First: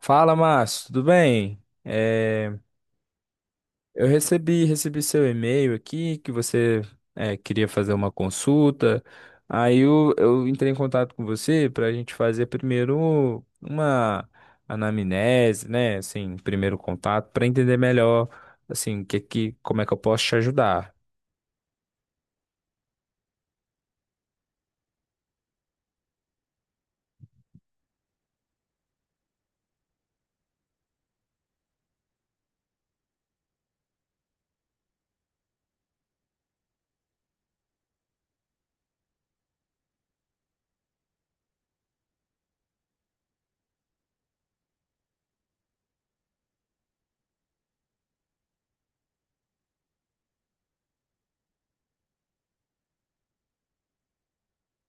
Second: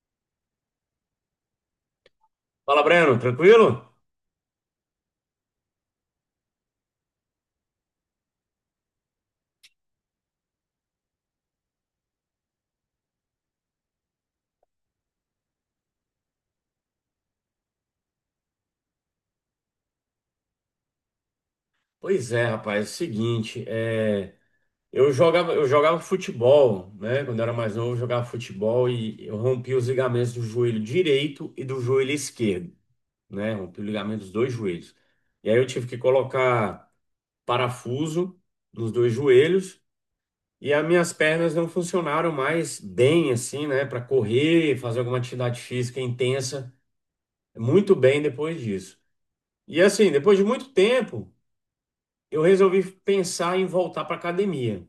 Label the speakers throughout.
Speaker 1: Fala, Márcio, tudo bem?
Speaker 2: Fala, Breno, tranquilo?
Speaker 1: Eu recebi seu e-mail aqui que você queria fazer uma consulta. Aí eu entrei em contato com você para a gente fazer primeiro uma anamnese, né? Assim, primeiro contato, para entender melhor, assim, como é que eu posso te ajudar.
Speaker 2: Pois é, rapaz, é o seguinte, eu jogava futebol, né? Quando eu era mais novo, eu jogava futebol e eu rompi os ligamentos do joelho direito e do joelho esquerdo, né? Rompi o ligamento dos dois joelhos. E aí eu tive que colocar parafuso nos dois joelhos e as minhas pernas não funcionaram mais bem, assim, né? Para correr, fazer alguma atividade física intensa, muito bem depois disso. E assim, depois de muito tempo, eu resolvi pensar em voltar para academia.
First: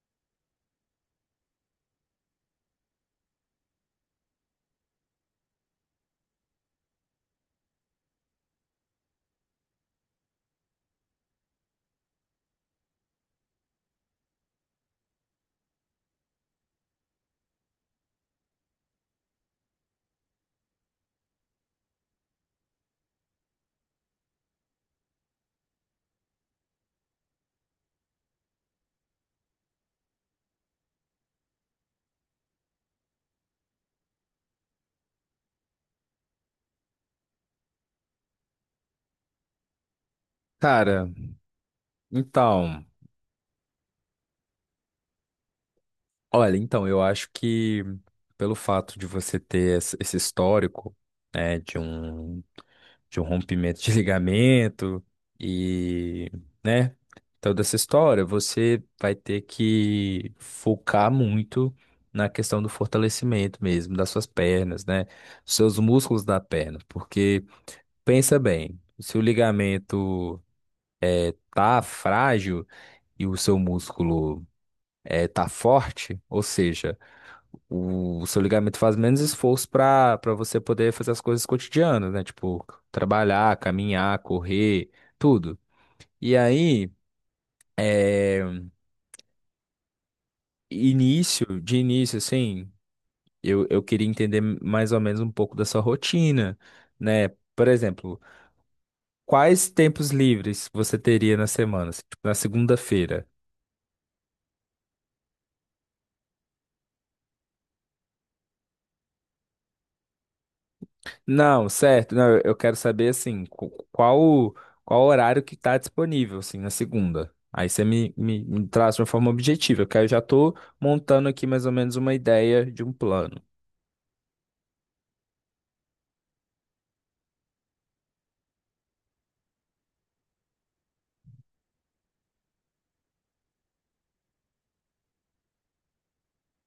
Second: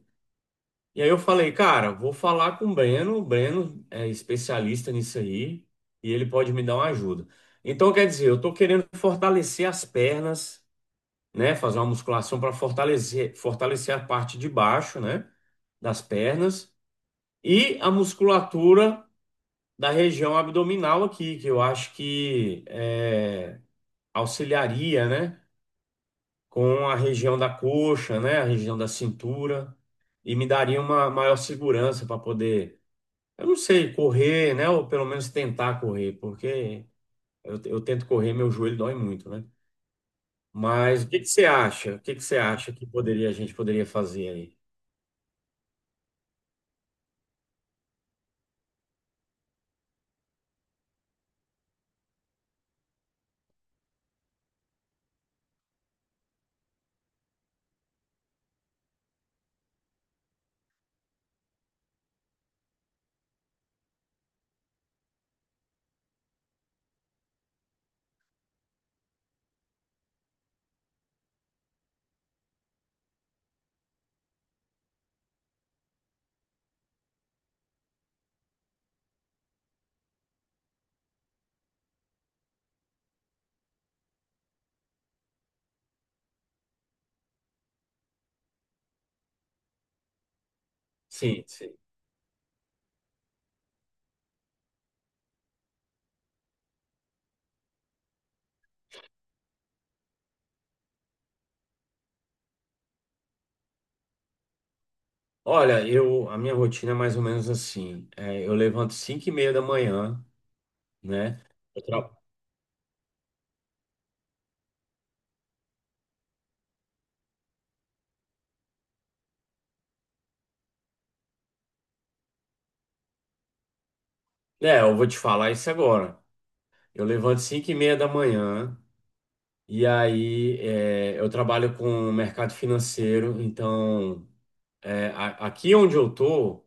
Speaker 2: E aí eu falei, cara, vou falar com o Breno é especialista nisso aí e ele pode me dar uma ajuda. Então, quer dizer, eu estou querendo fortalecer as pernas, né, fazer uma musculação para fortalecer, fortalecer a parte de baixo, né, das pernas e a musculatura da região abdominal aqui, que eu acho que auxiliaria, né? Com a região da coxa, né, a região da cintura, e me daria uma maior segurança para poder, eu não sei, correr, né, ou pelo menos tentar correr, porque eu tento correr, meu joelho dói muito, né? Mas
Speaker 1: Cara,
Speaker 2: o que que você acha? O que que você acha
Speaker 1: então,
Speaker 2: que poderia a gente poderia fazer aí?
Speaker 1: olha, então, eu acho que pelo fato de você ter esse histórico, né, de um. de um rompimento de ligamento e, né, toda essa história, você vai ter que focar muito na questão do fortalecimento mesmo das suas pernas, né, dos seus músculos da perna, porque pensa bem, se o ligamento tá frágil e o seu músculo tá forte, ou seja, o seu ligamento faz menos esforço para você poder fazer as coisas cotidianas, né? Tipo, trabalhar, caminhar, correr, tudo. E aí, é,
Speaker 2: Sim,
Speaker 1: início,
Speaker 2: sim.
Speaker 1: de início, assim, eu queria entender mais ou menos um pouco da sua rotina, né? Por exemplo, quais tempos livres você teria na semana? Assim, tipo, na segunda-feira?
Speaker 2: Olha, eu a minha rotina é mais ou menos assim. É, eu levanto 5 e meia da manhã, né?
Speaker 1: Não,
Speaker 2: Eu tra-
Speaker 1: certo. Não, eu quero saber assim, qual qual horário que tá disponível assim na segunda. Aí você me traz de uma forma objetiva, porque aí eu já tô montando aqui mais ou menos uma ideia de um plano.
Speaker 2: É, eu vou te falar isso agora. Eu levanto 5 e meia da manhã. E aí, é, eu trabalho com o mercado financeiro, então, é, aqui onde eu tô,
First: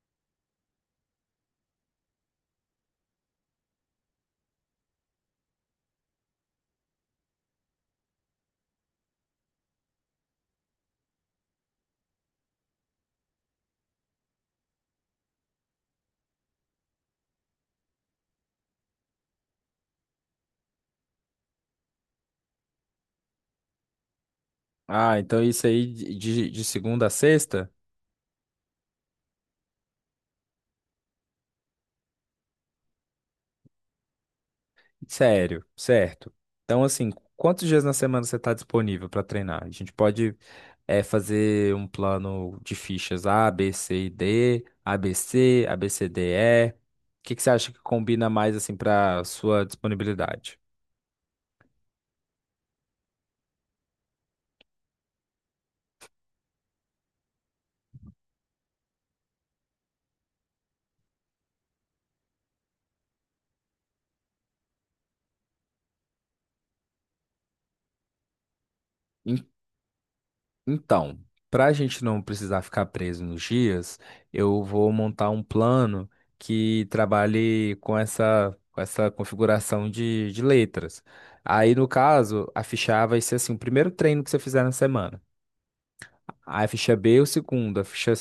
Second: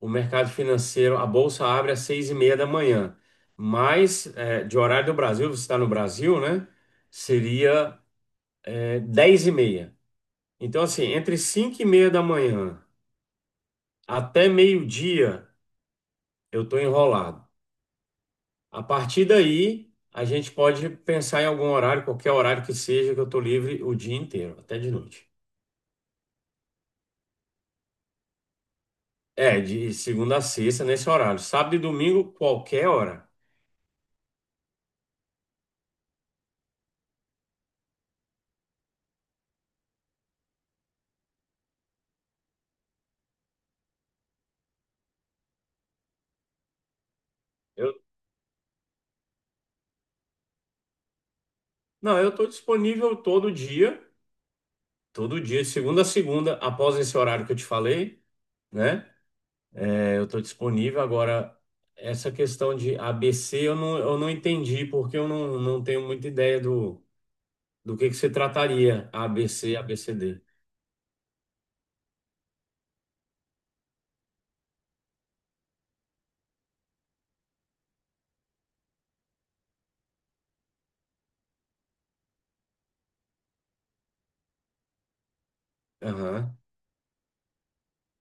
Speaker 2: o mercado financeiro, a bolsa abre às seis e meia da manhã, mas é, de horário do Brasil, você está no Brasil, né? Seria é, dez e meia. Então, assim, entre cinco e meia da manhã até meio-dia, eu tô enrolado. A partir daí, a gente pode pensar em algum horário, qualquer horário que seja, que eu tô livre o dia inteiro, até de
Speaker 1: Ah,
Speaker 2: noite.
Speaker 1: então isso aí de, de segunda a sexta?
Speaker 2: É, de segunda a sexta, nesse horário. Sábado e domingo, qualquer hora.
Speaker 1: Sério, certo. Então assim, quantos dias na semana você tá disponível para treinar? A gente pode fazer um plano de fichas A, B, C e D, ABC, ABCDE. O que que você acha que
Speaker 2: Eu,
Speaker 1: combina mais assim para sua disponibilidade?
Speaker 2: não, eu estou disponível todo dia, de segunda a segunda, após esse horário que eu te falei, né? É, eu estou disponível. Agora, essa questão de ABC, eu não entendi, porque eu não, não tenho muita ideia do que se trataria
Speaker 1: En-
Speaker 2: ABC, ABCD.
Speaker 1: Então, para a gente não precisar ficar preso nos dias, eu vou montar um plano que trabalhe com essa configuração de letras. Aí, no caso, a ficha A vai ser assim, o primeiro treino que você fizer na semana.
Speaker 2: Aham.
Speaker 1: A ficha B é o segundo, a ficha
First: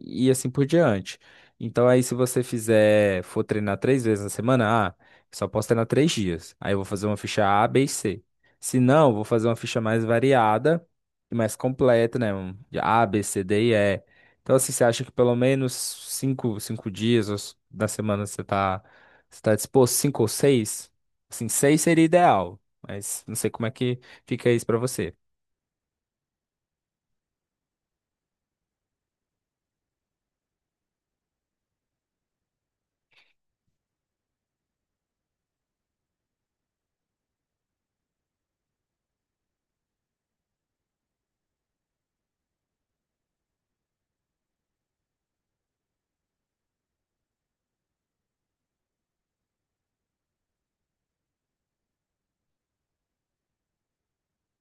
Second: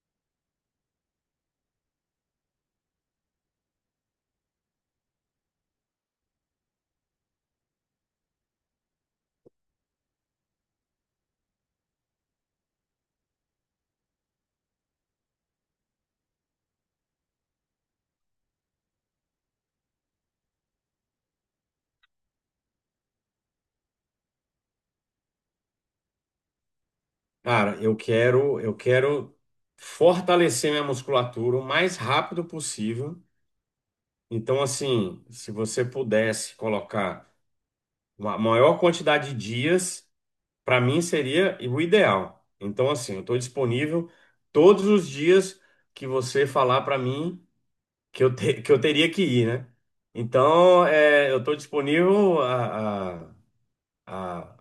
Speaker 1: e assim por diante. Então aí se você fizer, for treinar três vezes na semana, ah, só posso treinar três dias. Aí eu vou fazer uma ficha A, B e C. Se não, eu vou fazer uma ficha mais variada e mais completa, né? Um de A, B, C, D e E. Então assim, você acha que pelo menos cinco dias da semana você você tá disposto, cinco ou seis? Assim, seis seria ideal, mas não sei como é que fica isso pra você.
Speaker 2: Cara, eu quero fortalecer minha musculatura o mais rápido possível. Então, assim, se você pudesse colocar uma maior quantidade de dias, para mim seria o ideal. Então, assim, eu estou disponível todos os dias que você falar para mim que eu, te- que eu teria que ir, né? Então, é, eu estou disponível a,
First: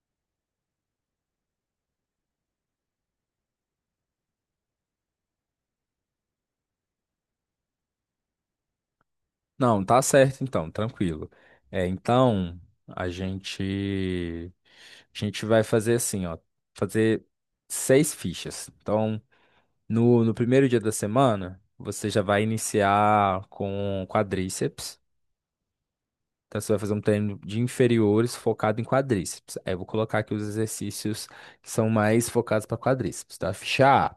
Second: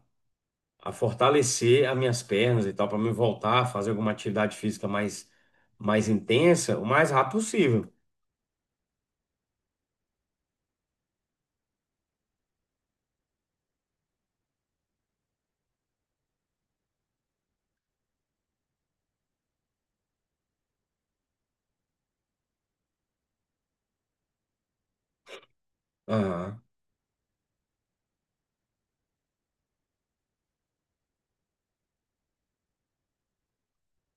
Speaker 2: a fortalecer as minhas pernas e tal, para me voltar a fazer alguma atividade física mais, mais intensa o mais rápido possível.
Speaker 1: Não, tá certo então, tranquilo. É, então a gente a gente vai fazer assim, ó, fazer seis fichas. Então, no primeiro dia da semana, você já vai iniciar com quadríceps. Então,
Speaker 2: Aham.
Speaker 1: você vai fazer um treino de inferiores focado em quadríceps. Aí eu vou colocar aqui os exercícios que são mais focados para quadríceps, tá? Ficha A.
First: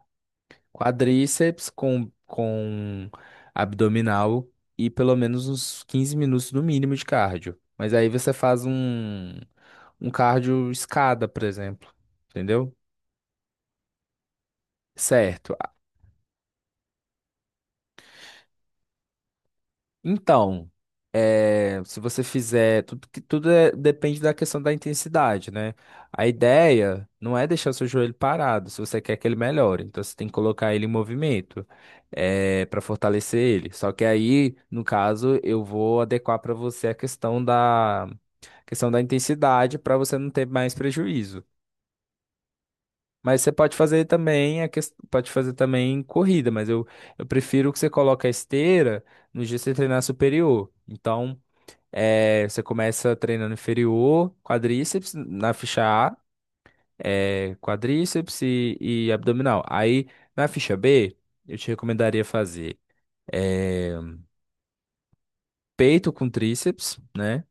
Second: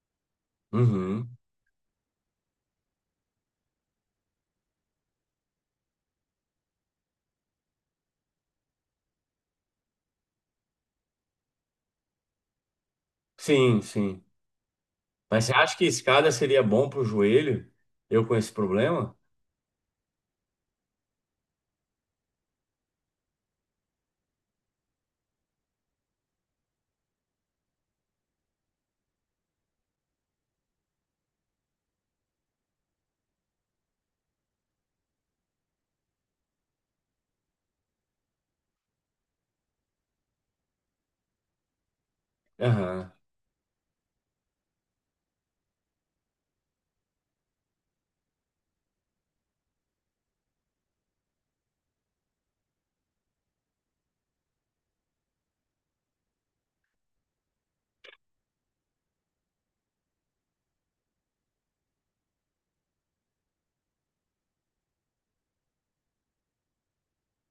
Speaker 2: Uhum.
Speaker 1: Quadríceps com abdominal e pelo menos uns 15 minutos no mínimo de cardio. Mas aí você faz um cardio escada, por exemplo. Entendeu?
Speaker 2: Sim, sim. Mas você
Speaker 1: Certo.
Speaker 2: acha que escada seria bom pro joelho? Eu com esse problema?
Speaker 1: Então, se você fizer, tudo, tudo depende da questão da intensidade, né? A ideia não é deixar o seu joelho parado, se você quer que ele melhore. Então, você tem que colocar ele em movimento, para fortalecer ele. Só que aí, no caso, eu vou adequar para você a questão da intensidade para você não ter mais prejuízo.
Speaker 2: Aham,
Speaker 1: Mas você pode fazer também, pode fazer também corrida, mas eu prefiro que você coloque a esteira no dia que você treinar superior. Então. É, você começa treinando inferior, quadríceps na ficha A, quadríceps e abdominal. Aí na ficha B, eu te recomendaria fazer é, peito com tríceps, né?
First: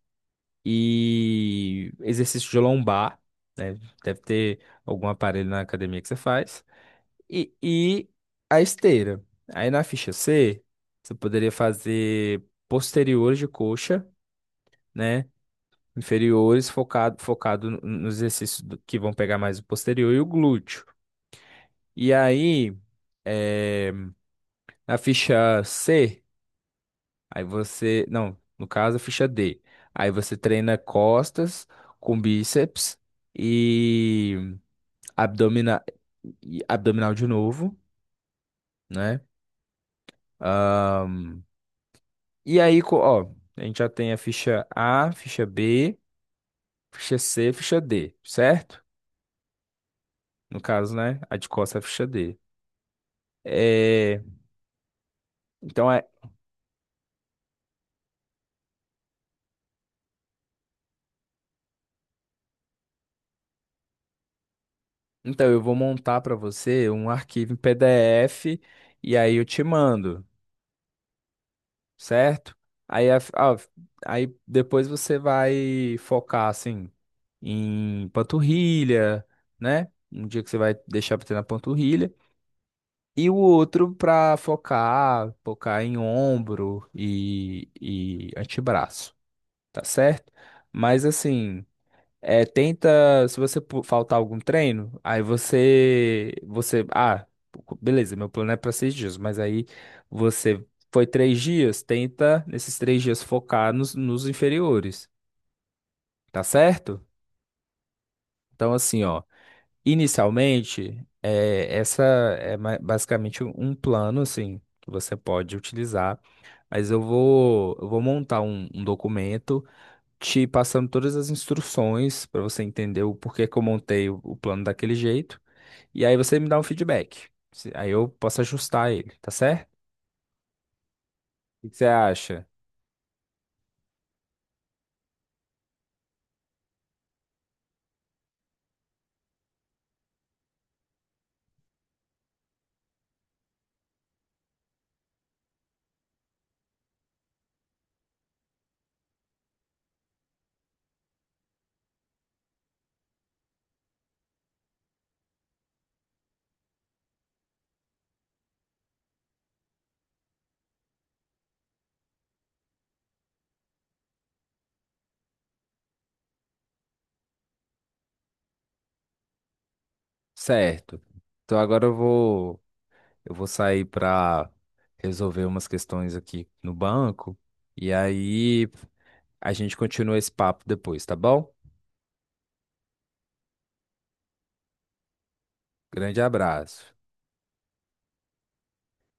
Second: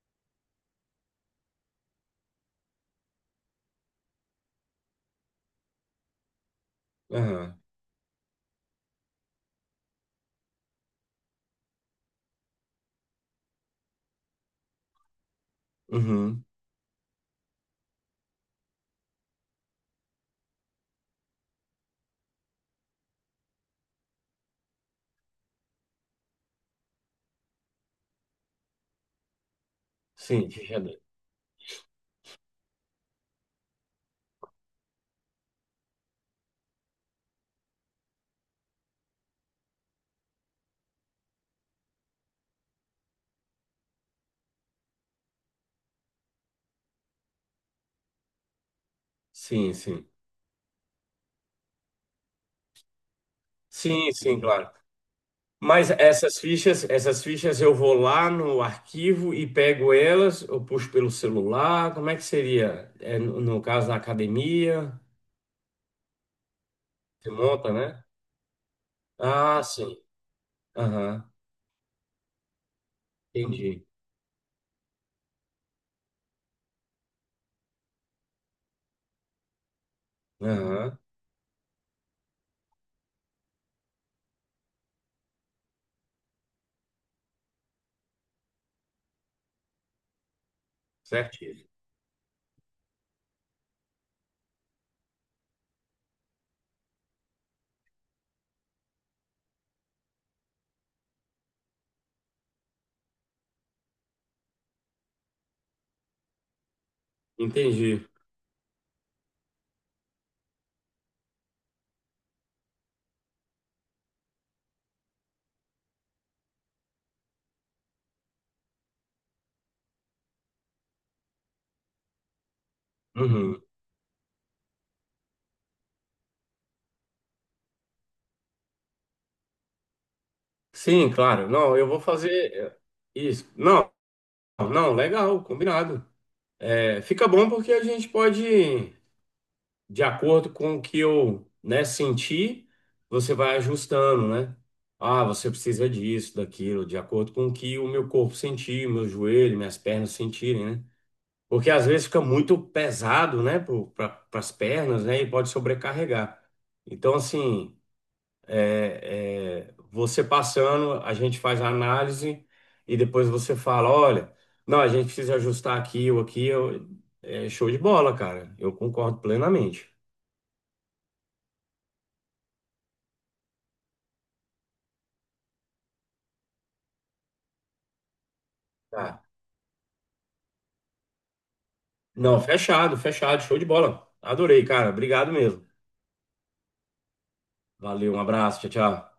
Speaker 1: E exercício de lombar, né? Deve ter algum aparelho na academia que você faz.
Speaker 2: aham,
Speaker 1: E a esteira. Aí na ficha C, você poderia fazer posteriores de coxa, né?
Speaker 2: uhum.
Speaker 1: Inferiores focado nos exercícios que vão pegar mais o posterior e o glúteo. E aí, eh, na ficha C, aí você, não, no caso, a ficha D, aí você
Speaker 2: Sim,
Speaker 1: treina
Speaker 2: ficha dez.
Speaker 1: costas com bíceps e abdominal, e abdominal de novo, né? Ahn, e aí, ó, a gente já tem a ficha A, ficha B, ficha C, ficha D, certo?
Speaker 2: Sim, sim.
Speaker 1: No caso, né? A de costas é a ficha D.
Speaker 2: Sim,
Speaker 1: Eh,
Speaker 2: sim, claro. Mas
Speaker 1: então é,
Speaker 2: essas fichas eu vou lá no arquivo e pego elas, eu puxo pelo celular, como é que seria? É, no caso, na academia,
Speaker 1: então eu vou montar para você um
Speaker 2: você
Speaker 1: arquivo em
Speaker 2: monta, né?
Speaker 1: PDF e aí eu
Speaker 2: Ah,
Speaker 1: te
Speaker 2: sim.
Speaker 1: mando,
Speaker 2: Aham,
Speaker 1: certo? Aí,
Speaker 2: entendi.
Speaker 1: aí depois você vai focar assim em panturrilha, né? Um dia que você vai
Speaker 2: Aham,
Speaker 1: deixar para treinar panturrilha e o outro para focar em ombro e antebraço, tá certo? Mas assim
Speaker 2: certinho.
Speaker 1: É, tenta, se você faltar algum treino, aí você, ah, beleza, meu plano é para seis dias, mas aí você foi três dias, tenta nesses três dias focar nos inferiores, tá certo?
Speaker 2: Entendi.
Speaker 1: Então assim, ó, inicialmente, é, essa é basicamente um plano, assim, que você pode utilizar, mas eu vou montar um documento te passando todas as instruções para você entender o porquê que eu
Speaker 2: Uhum.
Speaker 1: montei o plano daquele jeito. E aí você me dá um feedback. Se- Aí eu posso ajustar ele, tá certo?
Speaker 2: Sim, claro.
Speaker 1: O que que
Speaker 2: Não,
Speaker 1: você
Speaker 2: eu vou fazer
Speaker 1: acha?
Speaker 2: isso. Não, Não, legal, combinado. É, fica bom porque a gente pode, de acordo com o que eu, né, sentir, você vai ajustando, né? Ah, você precisa disso, daquilo, de acordo com o que o meu corpo sentir, meu joelho, minhas pernas sentirem, né? Porque às vezes fica muito pesado, né, para as pernas, né, e pode sobrecarregar. Então, assim. Você passando, a gente faz a análise e depois você fala, olha, não, a gente precisa ajustar aqui ou aqui. Eu, é show de bola, cara. Eu concordo plenamente.
Speaker 1: Certo. Então agora eu vou sair para resolver umas questões aqui no banco e aí
Speaker 2: Tá.
Speaker 1: a gente continua esse papo depois, tá bom?
Speaker 2: Não, fechado, fechado, show de bola. Adorei, cara. Obrigado mesmo.
Speaker 1: Grande abraço.
Speaker 2: Valeu, um abraço, tchau, tchau.